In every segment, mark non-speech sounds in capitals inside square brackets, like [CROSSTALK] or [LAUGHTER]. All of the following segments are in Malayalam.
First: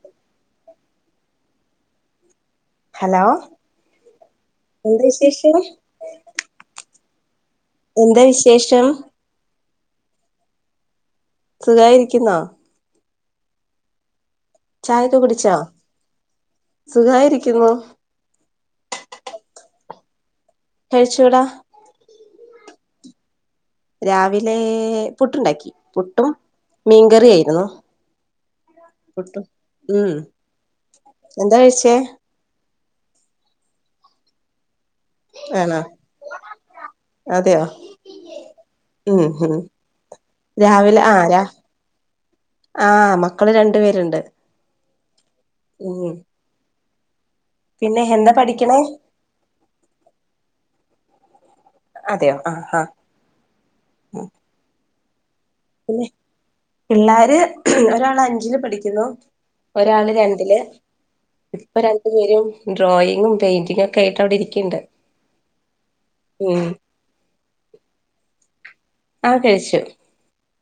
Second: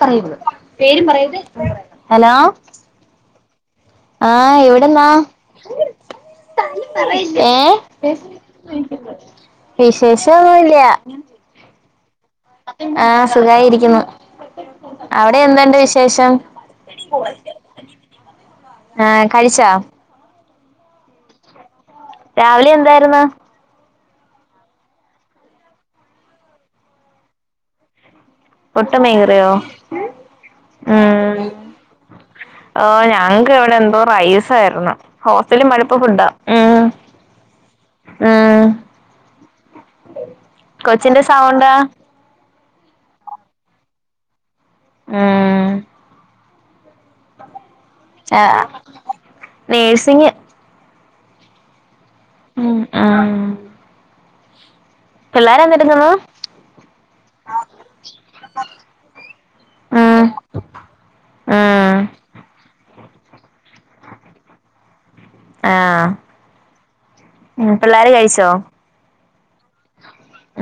പറയരുത് പേരും പറയര്ത് ഹലോ ഹലോ ആഹ് എന്താ എവിടെന്നാ വിശേഷം ഏ എന്താ വിശേഷം വിശേഷ ഒന്നുല്ല സുഖായിരിക്കുന്നോ ആഹ് സുഖായിരിക്കുന്നു ചായൊക്കെ അവിടെ കുടിച്ചോ എന്തണ്ട് വിശേഷം സുഖായിരിക്കുന്നു ആഹ് കഴിച്ചാ കഴിച്ചോട രാവിലെ എന്തായിരുന്ന് രാവിലെ പുട്ടുണ്ടാക്കി പുട്ടും മീൻകറിയായിരുന്നു പുട്ടും ഉം എന്താ കഴിച്ചേ ആ ഞങ്ങ്ക്ക് ഇവിടെ എന്തോ റൈസായിരുന്നു ഹോസ്റ്റലും ആണോ മടുപ്പ് ഫുഡാ ഉം അതെയോ ഉം ഉം ഹ് രാവിലെ ആ കൊച്ചിന്റെ രാ സൗണ്ടാ ആ മക്കള് രണ്ട് പേര്ണ്ട് ഉം പിന്നെ എന്താ ആ പഠിക്കണേ നേഴ്സിങ് അതെയോ ആഹ് ഉം ആഹ് ഉം എന്തെടുക്കുന്നു പിള്ളാര് ഒരാള് അഞ്ചില് പഠിക്കുന്നു ഒരാള് ഉം രണ്ടില് ഇപ്പൊ ഉം രണ്ടു പേരും ഡ്രോയിങ്ങും പെയിന്റിങ്ങെക്കെ ആയിറ്റ് അവ്ടെ ഇരിക്കിണ്ട് ആഹ് പിള്ളേർ കഴിച്ച ആഹ് കഴിച്ചു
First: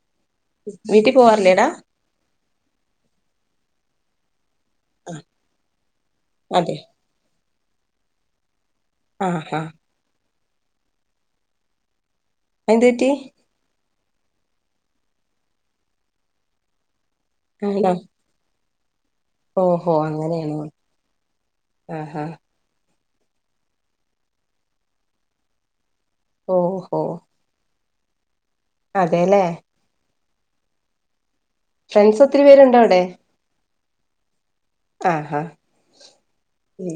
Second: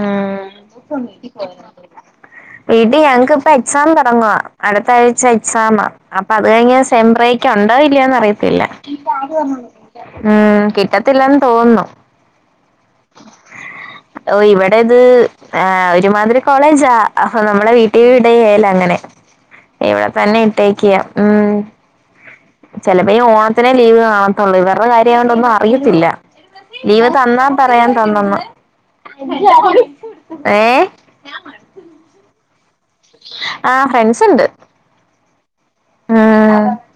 ഉം വീട്ടിൽ പോവാറില്ലേടാ വീട്ടി ഞങ്ങ്ക്ക്‌പ്പ എക്സാം തൊടങ്ങുവാ അടുത്ത ആഴ്ച എക്സാമ അപ്പൊ അത് അതെ കഴിഞ്ഞ സെംബ്രേക്ക് ഒണ്ടോ ഇല്ലയൊന്ന് അറിയത്തില്ല ആ ഹ ഉം കിട്ടത്തില്ലെന്ന് തോന്നു എന്തുപാറ്റി ഓ ഇവിടെ ഇത് ആ ഒരുമാതിരി കോളേജാ അഹ് നമ്മളെ ആണോ വീട്ടി വിടെയെല അങ്ങനെ ഓഹോ ഇവിടെ തന്നെ അങ്ങനെയാണോ ഇട്ടേക്കിയ ഉം ആഹ് ആഹ് ചെലപ്പോ ഈ ഓണത്തിനേ ലീവ് കാണത്തുള്ളൂ ഇവര്ടെ കാര്യ ആയോണ്ട് ഒന്നും അറിയത്തില്ല ഓഹോ ലീവ് തന്നാ പറയാൻ തന്നന്ന് അതെല്ലേ ഏ ടെ ആ ഫ്രണ്ട്സ് ഉണ്ട് ആ ഹാ ഉം മൂ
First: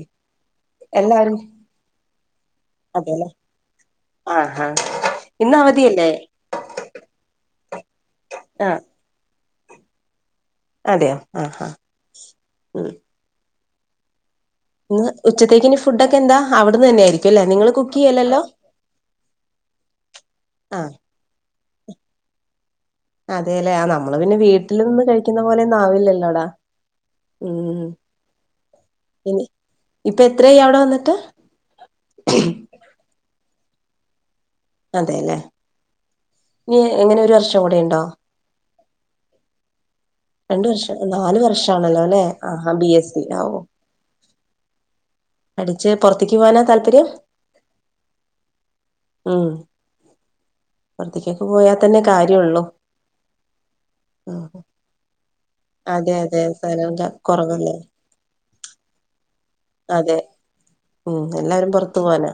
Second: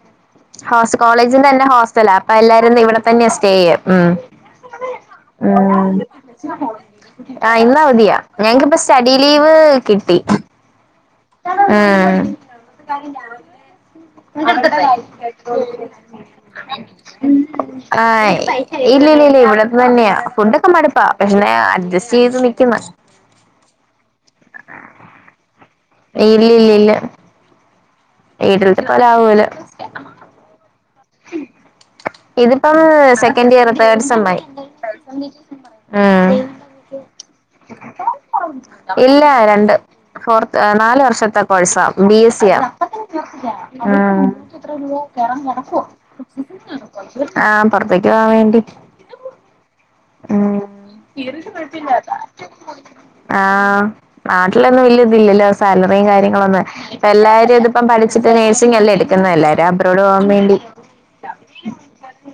ഹോസ് കോളേജിന്റെ താന്നെ ഹോസ്റ്റലാ അപ്പൊ എല്ലാരും ഇന്ന് ഇവിടെ അതെല്ലേ തന്നെയാ സ്റ്റേയ്യ് ഉം ആഹ് ആഹ് ഇന്ന് ഉം അവധിയല്ലേ ആ ഇന്ന അവതിയ ഞങ്‌ക്ക്‌പ്പ ആഹ് സ്റ്റഡി ലീവ് കിട്ടി അതെയോ ആഹ് ആഹ് ഉം ഇന്ന് ഉച്ചത്തേക്ക് ഇനി ഫുഡൊക്കെ എന്താ അവ്ടുന്ന് തന്നെ ആയിരിക്കു അല്ലെ നിങ്ങള് കുക്ക് ചെയ്യ് യ്യല്ലല്ലോ താന്നെയാ ഫുഡൊക്ക മടുപ്പാ പിന്നെ ന്നെയാ അഡ്ജസ്റ്റെയ്ത് നിക്ക്‌ന്ന് അതെലെ ആ നമ്മള് പിന്നെ വീട്ടില് നിന്ന് കഴിക്ക്‌ന്ന അത് പോലെന്നാവില്ലല്ലോടാ ഇല്ലില്ലില്ല ഉം വീട്ടിലത്തെ പോലെ ആകൂല ഇനി ഇപ്പൊ എത്രയായി അവിടെ വന്നിട്ട് ഇതിപ്പം സെക്കൻഡ് ഇയർ തേർഡ് സെമ് ആയി അതെലെ ഇനി ഉം എങ്ങനെ ഒരു വർഷം കൂടെ ഉണ്ടോ ഇല്ല രണ്ട് ഫോർത്ത് രണ്ട് വർഷം നാലു നാല് വർഷത്തെ കോഴ്സ വർഷാണല്ലോ ബി അല്ലെ എസ് ഇ ആ ആഹാ ബി എസ് സി ആവോ [UNINTELLIGIBLE] കേറാൻ കെടക്കുവാ പഠിച്ച് പുറത്തേക്ക് പോകാനാ താല്പര്യം ആ പുറത്തേക്ക് പോവാൻ വേണ്ടി ഉം ഉം പുറത്തേക്കൊക്കെ പോയാൽ തന്നെ കാര്യള്ളൂ ആ ഉം നാട്ടിലൊന്നും വലിയ ഇത് സാലറിയ അതെ അതെ കാര്യങ്ങളൊന്നും സ്ഥലം ക ഇപ്പ എല്ലാരും കുറവല്ലേ ഇതിപ്പം പഠിച്ചിട്ട് നേഴ്സിങ്ങ് അല്ലേ എടുക്കുന്നെ എല്ലാരും എബ്രോട് അതെ പോവാൻ വേണ്ടി ഉം എല്ലാവാരും പുറത്തു പോവാന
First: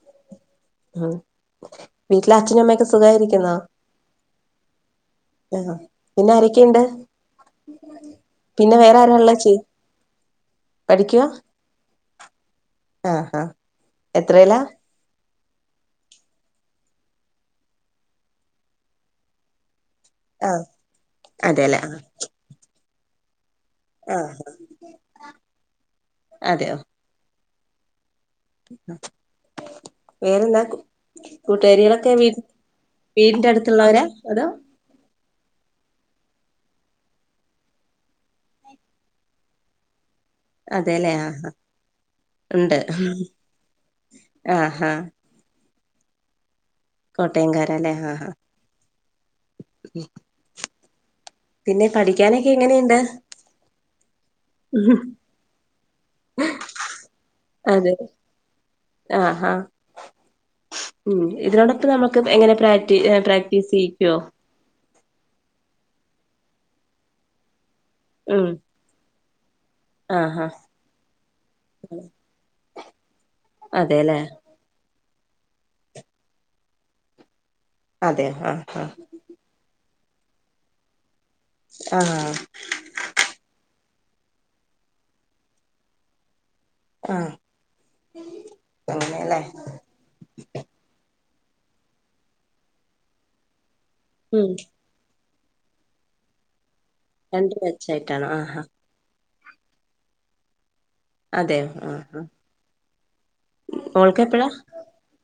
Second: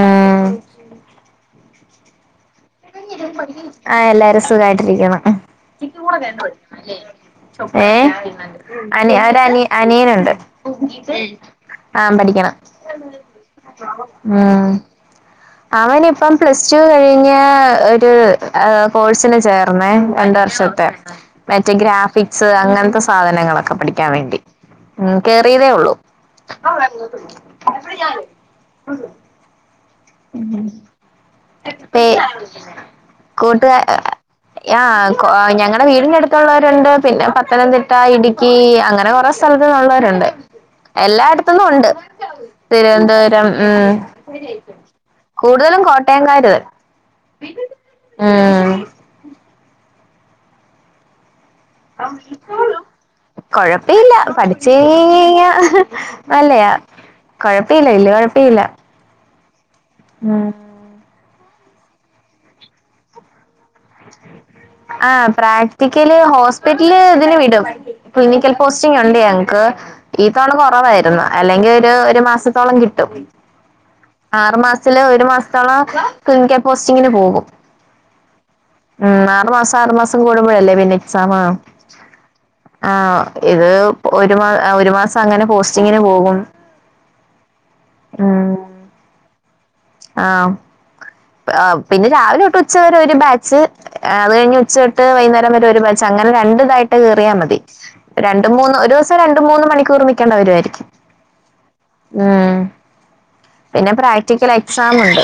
ഉം ഉം വീട്ടിലെ അച്ഛനമ്മക്കെ ആ എല്ലാരും സുഖായിട്ടിരിക്കണ് ആഹ് പിന്നെ ആരൊക്കെയുണ്ട് ഏ പിന്നെ വേറെ ആരാ അനി ഉള്ളെ ചേ അവന് അനിയനുണ്ട് പഠിക്കുവാ ആ പഠിക്കണം ആഹാ എത്രയിലാ ഉം അവനി ഇപ്പം പ്ലസ് ടു കഴിഞ്ഞ് ഒരു കോഴ്സിന് ചേർന്നേ രണ്ട് ആഹ് വർഷത്തെ മറ്റേ അതെല്ലേ ആഹ് ഗ്രാഫിക്സ് അങ്ങനത്തെ സാധനങ്ങളൊക്കെ പഠിക്കാൻ വേണ്ടി ആഹ് ഉം കേറിയതേ ഉള്ളൂ അതെയോ വേറെന്താ കൂ കൂട്ടുകാരികളൊക്കെ വീട് കൂട്ടുക ആ ഞങ്ങളെ വീട് അടുത്തുള്ളവരുണ്ട് പിന്നെ പത്തനംതിട്ട ഇടുക്കി അങ്ങനെ കുറെ സ്ഥലത്ത്ന്നുള്ളവരുണ്ട് അതെല്ലേ ആഹാ എല്ലായിടത്തുന്നും ഉണ്ട് ഉണ്ട് തിരുവന്തോരം ഉം ആഹാ കൂടുതലും കോട്ടയംക്കാര് കോട്ടയംകാരല്ലേ ആഹാ ഉം [UNINTELLIGIBLE] പിന്നെ പഠിക്കാനൊക്കെ എങ്ങനെയ്ണ്ട് കൊഴപ്പയില്ല പഠിച്ച് കയിയിയിഞ്ഞ നല്ലയാ കുഴപ്പ ഇല്ല അതെ വല്ല്യ കുഴപ്പ ഇല്ല ഉം ഇതിനോടക്കെ നമക്ക് എങ്ങനെ പ്രാക്ടി പ്രാക്ടീസ് ചെയ് ആ പ്രാക്ടിക്കല് ഹോസ്പിറ്റല് ഇതിന് വിടും ഉം ക്ലിനിക്കൽ പോസ്റ്റിംഗ് ഉണ്ടേ ഞങ്ങൾക്ക് ഈ ആഹാ തവണ കുറവായിരുന്നു അല്ലെങ്കിൽ ഒരു ഒരു മാസത്തോളം കിട്ടും അതെല്ലേ ആറുമാസത്തില് ഒരു മാസത്തോളം ക്ലിനിക്കൽ പോസ്റ്റിങ്ങിന് പോകും അതെ ആ ഉം ആറുമാസം ആറുമാസം കൂടുമ്പോഴല്ലേ പിന്നെ സമം ആഹ് ആ ഇത് ഒരു ഒരു മാസം അങ്ങനെ പോസ്റ്റിങ്ങിന് പോകും ആ അങ്ങനെയല്ലേ ആ പിന്നെ രാവിലൊട്ട് ഉച്ചവരെ ഒരു ബാച്ച് അത് ഉം കഴിഞ്ഞ് ഉച്ച തൊട്ട് വൈകുന്നേരം വരെ ഒരു ബാച്ച് അങ്ങനെ രണ്ട്തായിട്ട് കേറിയാ രണ്ട് മതി ബാച്ചായിട്ടാണോ രണ്ട് ആഹാ മൂന്ന് ഒരു ദിവസം രണ്ട് മൂന്ന് മണിക്കൂർ നിക്കേണ്ടവരുവായിരിക്കും അതെ ആ പിന്നെ പ്രാക്ടിക്കൽ എക്സാം ണ്ട്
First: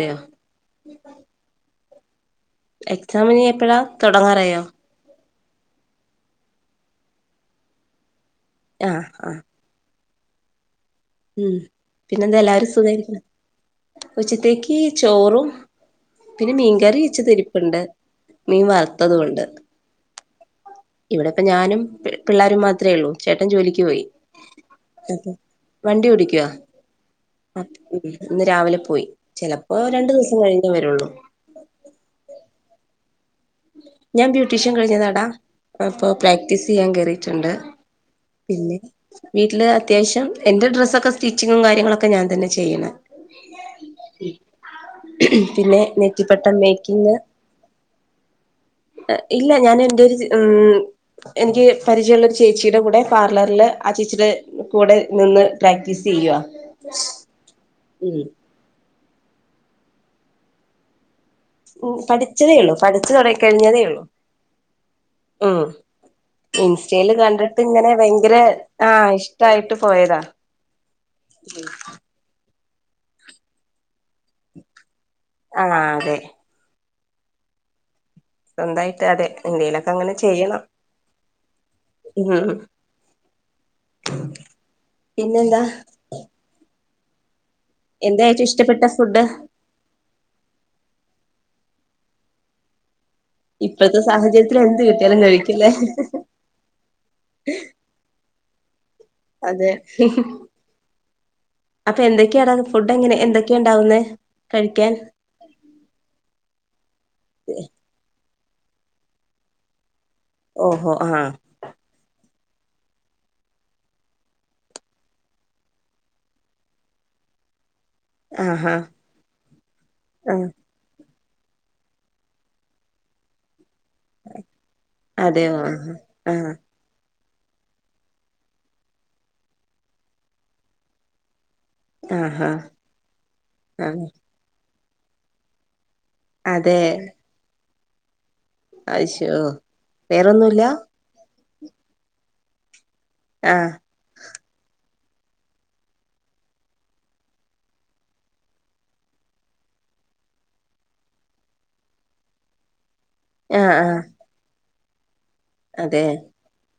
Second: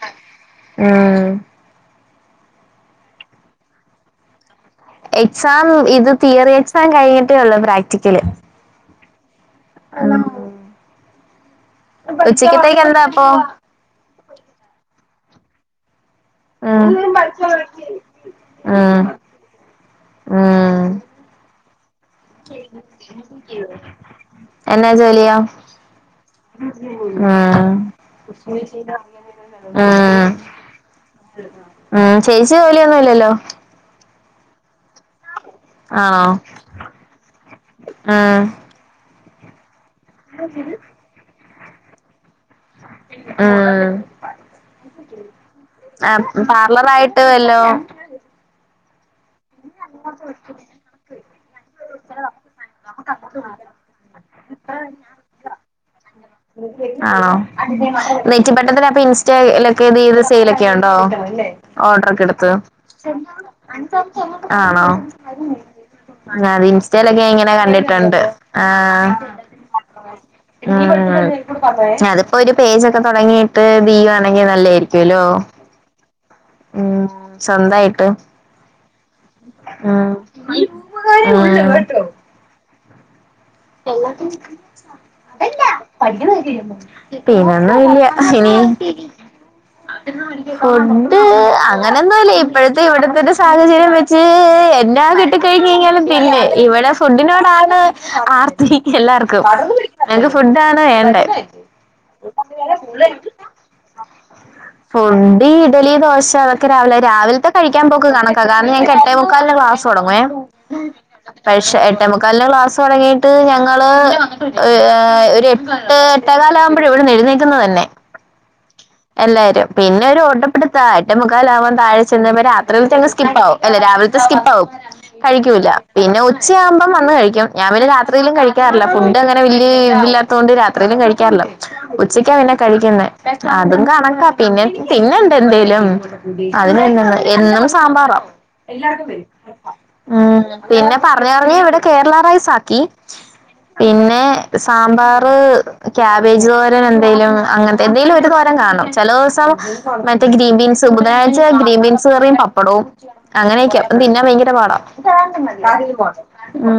[INAUDIBLE] എക്സാമ് ഇനി എപ്പഴാ തുടങ്ങാറായോ എക്സാം ഇത് തിയറി എക്സാം കഴിഞ്ഞിട്ടേ ഉള്ളൂ പ്രാക്ടിക്കല് ആ ആ ഹലോ ഉം പിന്നെ എന്താല്ലാവരും സുകായ്രിക്ക്‌ന്ന് അപ്പൊ ഉച്ചത്തേക്ക് ചോറും പിന്നെ മീൻ ഉം കറി വച്ചതിരിപ്പ്ണ്ട് മീൻ ഉം വറ്ത്തതൊണ്ട് ഉം ഇവിടെ ഇപ്പ ഞാനും പിള്ളേരും മാത്ര ഉള്ളൂ ചേട്ടൻ ജോലിക്ക് പോയി എന്നാ ജോലിയാ വണ്ടി ഓടിക്യാഅ ഉം ഇന്ന് രാവിലെ പോയി ചിലപ്പോ രണ്ടു ദിവസം കഴിഞ്ട്ട് വരുള്ളൂ ആ ചേച്ചി ജോലിയൊന്നുല്ലല്ലോ ഞാൻ ബ്യൂട്ടീഷ്യൻ കഴിഞ്ഞതാടാ അപ്പൊപ്പ ആണോ പ്രാക്ടീസ് ചെയ്യാൻ കേറിട്ടുണ്ട് ഉം പിന്നെ വീട്ടില് അത്യാശം എന്റെ ഡ്രസ്സൊക്കെ സ്റ്റിച്ചിങ്ങുംകാര്യങ്ങളൊക്കെ ഞൻ തന്നെ ചെയ്യണ ഉം പിന്നെ ആ നെറ്റിപ്പട്ടം മേക്കിങ് പാർലറയിട്ട് വല്ലോ ഇല്ല ഞാൻ എന്റെ ഒരു ഉ എനിക്ക് പരിചയുള്ള ഒരു ചേച്ചിടെ കൂടെ പാർലറിൽ ആ ചേച്ചിടെ കൂടെ നിന്ന് പ്രാക്ടീസ് ചെയ്യവാ ആണോ നെറ്റി പട്ടത്തി അപ്പൊ ഇൻസ്റ്റയിലൊക്കെ ഇത് സെയിലൊക്കെ ഉണ്ടോ ഉം ഓർഡർക്കെ എടുത്ത് പഠിച്ചതേ ഉള്ളൂ പഠിച്ചു തുടങ്ങി കഴിഞ്ഞതേ ഉള്ളൂ ആണോ ഉം അത് ഇൻസ്റ്റയില് ഇൻസ്റ്റയിലൊക്കെ ഇങ്ങനെ കണ്ടിട്ട് കണ്ടിട്ടുണ്ട് ആ പോയത ഉ അതിപ്പോ ഒരു പേജൊക്കെ തുടങ്ങിയിട്ട് ബീവാണെങ്കിൽ നല്ലയിരിക്കും ആന്ന അതെ ഉം സ്വന്തയിട്ട് സ്വന്തായിട്ട് അതെ എന്തെയിലൊക്കെ അങ്ങനെ ചെയ്യണം ഉ പിന്നെ പിന്നെന്താ ഒന്നു ഇല്ല എന്താ ഏറ്റവും ഇഷ്ടപ്പെട്ട ഫുഡ് [UNINTELLIGIBLE] ഉം അങ്ങനെഒന്നുല്ല ഇപ്പോഴത്തെ ഇവിടെ ഇപത്തെ സാഹചര്യം ഇപ്പോഴത്തെ വെച്ച് സാഹചര്യത്തിൽ എന്ത് എന്നാ കിട്ടിയാലും കിട്ടി കഴിഞ് കഴിക്കില്ലേ കഴിഞ്ഞാലും തിന്ന് പിന്നെ ഇവിടെ ഫുഡിനോടാണ് ആർ എല്ലാർക്കും അതെ ഞങ്ങക്ക് ഫുഡാണ് വേണ്ടെ അപ്പൊ എന്തൊക്കെയാടാ ഫുഡ് എങ്ങനെ എന്തൊക്കെയാ ഉണ്ടാവുന്നേ കഴിക്കാൻ ഫുണ്ട് ഇഡലി ദോശ ഒക്കെ രാവിലെ രാവിലത്തെ കഴിക്കാൻ പോക്ക് കണക്ക കാരണം ഞങ്ങക്ക് എട്ടേ മുക്കാല്ല ക്ലസ് തുടങ്ങുവേ ഓഹോ ആ കല്ല ക്ലാസ് തുടങ്ങി ട്ട് ഞങ്ങള് ഒരു എട്ട് എട്ട കാല ആകുമ്പോഴും ഇവിടെ എഴുന്നേക്കുന്നത് തന്നെ ആഹാ എല്ലാരും പിന്നെ ഒരു ആഹ് ഒഓട്ടപ്പെടുത്താ ഏറ്റ മുഖാല ആവാൻ താഴെ ചെന്ന രാത്രികൽങ്ങ് സ്കിപ്പ് ആകും അല്ല രാവിലത്തെ സ്കിപ്പ് ആകും അതെയോ കഴിക്കൂല്ല ആഹ് പിന്നെ ആഹ് ഉച്ചയാകുമ്പം വന്ന് കഴിക്കും ഞാന് ന്നേ രാത്രിയിലും കഴിക്കാറില്ല ഫുഡ്ങ്ങനെ വലിയ ഇതില്ലാത്തുകൊണ്ട് രാത്രിയിലും കഴിക്കാറില്ലോ ഉച്ചക്കാ ആഹാ പിന്നെ കഴിക്കുന്നെ അതും ആഹ് കണക്കാ പിന്നെ പിന്നെ എന്ത എന്തേലും അതിന അതെ എന്നും സാമ്പാറാ അയ്ശോ ഉ വേറൊന്നുല്ല പിന്നെ പറഞ്ഞഞ്ഞ ഇവിടെ കേരള റൈസ ആക്കി ആഹ് പിന്നെ സ മ്പാറു, കാബേജ് തോരൻ എന്തേലും എന്തേ തോരം കാണും ചില ദിവസം മറ്റേ ഗ്രീൻ ബീൻസ് ബുധനാഴ്ച ഗ്രീൻ ബീൻസ് കറയും പപ്പടവും ആഹ് അങ്ങനെയൊക്ക ആഹ് തിന്ന ഭയങ്കര പാടാം അതെ ഉ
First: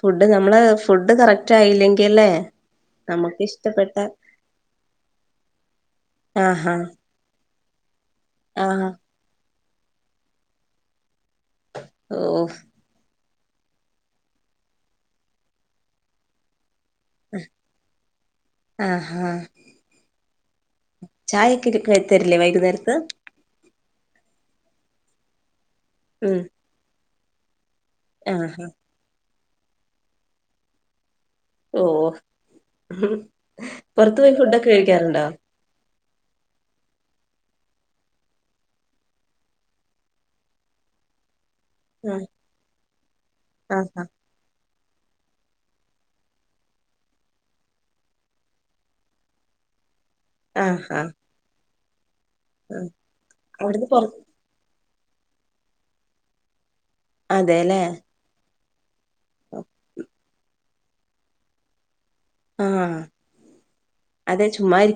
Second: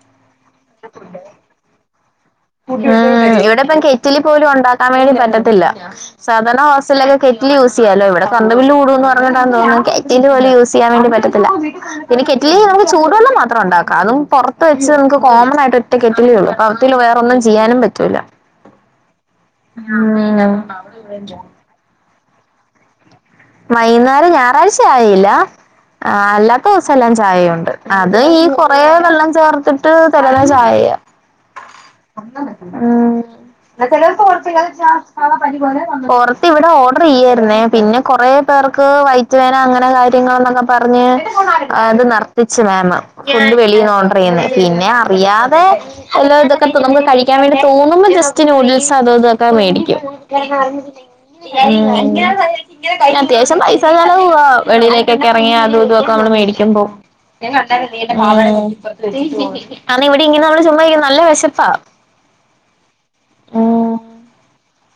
ഫുഡ് നമ്മള് ഫുഡ് കറക്റ്റ് ആയില്ലെങ്കിൽ ഉ ഇവിടെ ഇപ്പം കെറ്റിലി പോലും ഉണ്ടാക്കാൻ വേണ്ടി പറ്റത്തില്ല സാധാരണ ആഹാ ഹോസ്റ്റലൊക്കെ കെ യൂസ് ചെയ്യാലോ ഇവിടെ കരണ്ട് ബില്ല് ആഹ് കൂടുഎന്ന് പറഞ്ഞിട്ടാ തോന്ന കറ്റന്റെ പോല യസ് ചെയ്യാൻ വേി പറ്റ പിന്നെ കെറ്റിലി ഓഹ് നമുക്ക് ചൂടുള്ളത്രം മാത്രം ഉണ്ടാകാം അതും പുറത്ത് വച്ച് നമ്മുക്ക് ഒറ്റ കെറ്റിൽ ഒള്ളു ഒന്നും ചെയാനും പറ്റ ആഹാ ചായക്കെ തരില്ലേ വൈകുന്നേരത്ത് വൈകുന്നേരം ഞായറാഴ് ചായയില്ല ആ ഉം അല്ലാത്ത ദിവസം എല്ലാം ചായുണ്ട് അത് ഈ ആഹാ കൊറെ വെള്ളം ചേർത്തിട്ട് തരല ചായ ഓഹ് എന്ന പുറത്തു ചിലപ്പോ പോയി ഫുഡൊക്കെ കഴിക്കാറുണ്ടോ പരിപലെ [UNINTELLIGIBLE] പുറത്ത് ഇവിടെ ഓർഡർ ചെയ്യായിരുന്നേ പിന്നെ കൊറ പേർക്ക് വൈറ്റവേന അങ്ങനെ കാര്യങ്ങളന്നൊക്കെ പറഞ്ഞ് അത് ആഹ് നർത്തിച്ചു മാം ഫുഡ് വെളിന്ന് ആഹാ ഓർഡർ ചെയ്യുന്നേ പിന്നെ അറിയാതെല്ല ഇതൊക്കെ നമുക്ക് കഴിക്കാൻ വേണ്ടി തോന്നുമ്പോ ജസ്റ്റ് നൂഡിൽസ് അതോ ഇതൊക്കെ മേടിക്കും ആഹാ ആ, അത്വശം പൈസ അവിടുന്ന് പൊറ ചെലവും ആ [UNINTELLIGIBLE] ക്കെ ഇറങ്ങ അതും ഇതൊക്കെ നമ്മള് മേടിക്കുമ്പോ അതെല്ലേ ആ ഇവിടെ ഇങ്ങനെ നമ്മള് ചുമ്മാക്ക നല്ല വിശപ്പാ ആഹ അതെ ചുമക്ക [UNINTELLIGIBLE]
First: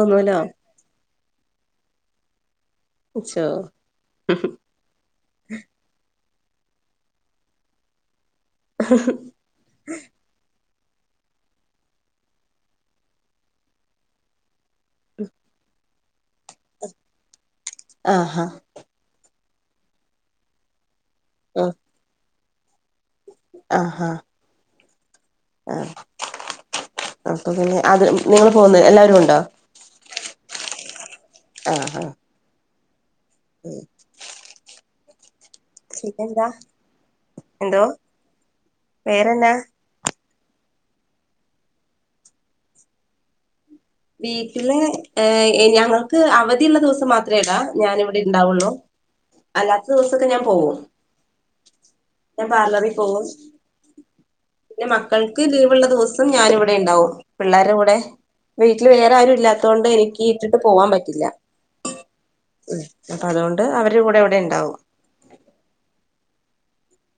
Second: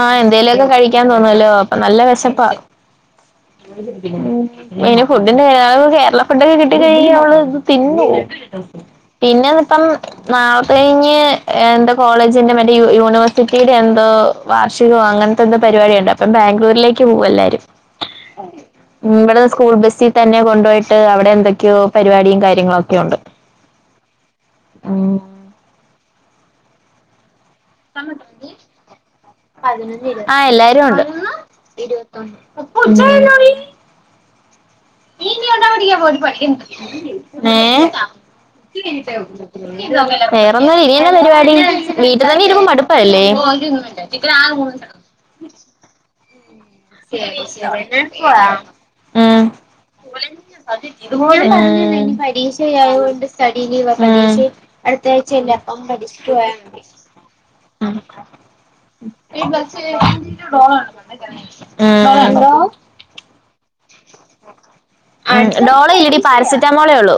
ആഹ എന്തേലൊക്കെ കഴിക്കാൻ തോന്നല്ലോ അപ്പൊ നല്ല വിശപ്പാ ശോ ഇന് ഫുഡ്താണ് കേരളം [UNINTELLIGIBLE] ഫുഡ്‌യൊക്കെ കിട്ട കഴിഞ്ഞ അവ ഇത് തിന്നു പിന്നെപ്പം ന കഴിഞ്ഞ് എന്താ കോളേജിന്റെ മറ്റ യ യൂണിവേഴ്സിറ്റിയുടെ എന്തോ വാർഷികോ അങ്ങനത്തെന്ത പരിപാടിയണ്ട്പ്പ ബാംഗ്ലൂരിലേക്ക് പോകും എല്ലരും ആഹാ ഇവിടെ സ്കൂൾ ബസിൽ തന്നെ കൊണ്ടുപോയിട്ട് അവിടെ എന്തൊക്കെയോ പരിപാടി കാ കാര്യങ്ങളൊക്കെ ഉണ്ട് ആ ഹ ആ ആ അപ്പൊ പിന്നെ അത് നിങ്ങള് പോന്ന എല്ലാവാരും ഉണ്ടോ ആഹാ പജ [UNINTELLIGIBLE] പ പിന്നെന്താ എന്തോ വേറെന്നാ [UNINTELLIGIBLE] വേറെൊന്ന ഇനന്ന പരിപാടി വീട്ടിൽ തന്നെ ഇരുമ്പ മടുപ്പല്ലേ [UNINTELLIGIBLE] വീട്ടില് ഞങ്ങൾക്ക് അവ ശ പോവാ [UNINTELLIGIBLE] അല്ലാത്ത ദിവസൊക്കെ ഞാൻ പോവും ആ ഞാൻ പരീക്ഷ പാർലറിൽ പോവും ആയണ്ട് സ്റ്റഡി ലീവ് ആ [UNINTELLIGIBLE] പിന്നെ അടുത്ത മക്കൾക്ക് ആഴ്ചല്ലേ അപ്പം ലീവുള്ള ദിവസം പഠിചിട്ട് പോയാ ഞാനിവിടെ മതി ഉണ്ടാവും പിള്ളേരുടെ കൂടെ വീട്ടിൽ വേറെ ആരും ഇല്ലാത്തോണ്ട് എനിക്ക് ഇട്ടിട്ട് ഡോള പോവാൻ പ പറ്റില്ല [UNINTELLIGIBLE] ഉം അപ്പൊ അതുകൊണ്ട് അവരുടെ കൂടെ ഇവിടെ ഉണ്ടാവും ഉം ഡോള ഇടി പാരസറ്റ [UNINTELLIGIBLE] റ്റ മോളേ ഒള്ളൂ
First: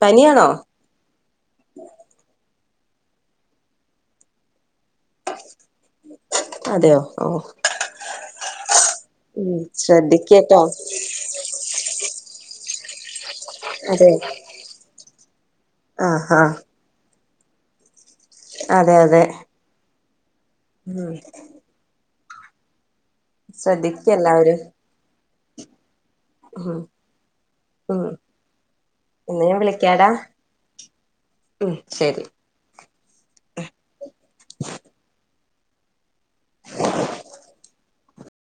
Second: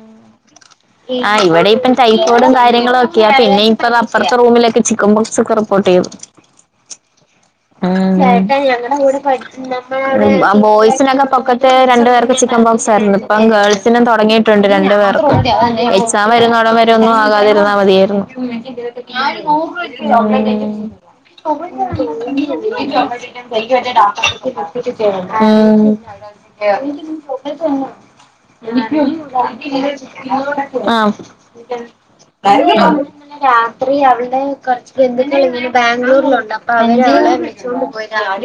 പനി യാന്നോ ആഹ് ഇവടെ ഇപ്പം ടൈഫോഡും കാര്യങ്ങളും ഒക്കെയ പിന്നെ ഇപ്പ അപ്പറത്തെ റൂമിലൊക്കെ ചിക്കൻ ബോക്സ്റ കോട്ടയം അതെയോ ഓ ഉം ഉം [UNINTELLIGIBLE] ക ശ്രദ്ധിക്കട്ടോ ബോയ്സിനൊക്കെ പക്കത്തെ [UNINTELLIGIBLE] രണ്ട് പേർക്ക ചിക്കൻ ബോക്സായിരു ഇപ്പം ഗേൾസിനും അതെ തൊടങ്ങിയിട്ടുണ്ട് രണ്ട് പേർക്കും [UNINTELLIGIBLE] അതെ ആഹ് എക്സാം ആഹ് വരുന്നോടം വരു ന്നും ആകാതിരുന്നാ മതിയേരുന്നു അതെ അതെ [UNINTELLIGIBLE] ഉം ശ്രദ്ധിക്ക എല്ലാവരും ഉം ഉം [UNINTELLIGIBLE] ആഹ് തന്ന എന്നാ ഞാൻ വിളിക്കാടാ [UNINTELLIGIBLE] ആഹ് ഉം ശരി രാത്രി [UNINTELLIGIBLE] അവിടെ [UNINTELLIGIBLE] ബാംഗ്ലൂരിലുണ്ട് അപ്പ അങ്ങനെ അവളെ വിളിച്ചോണ്ട് പോയ ആള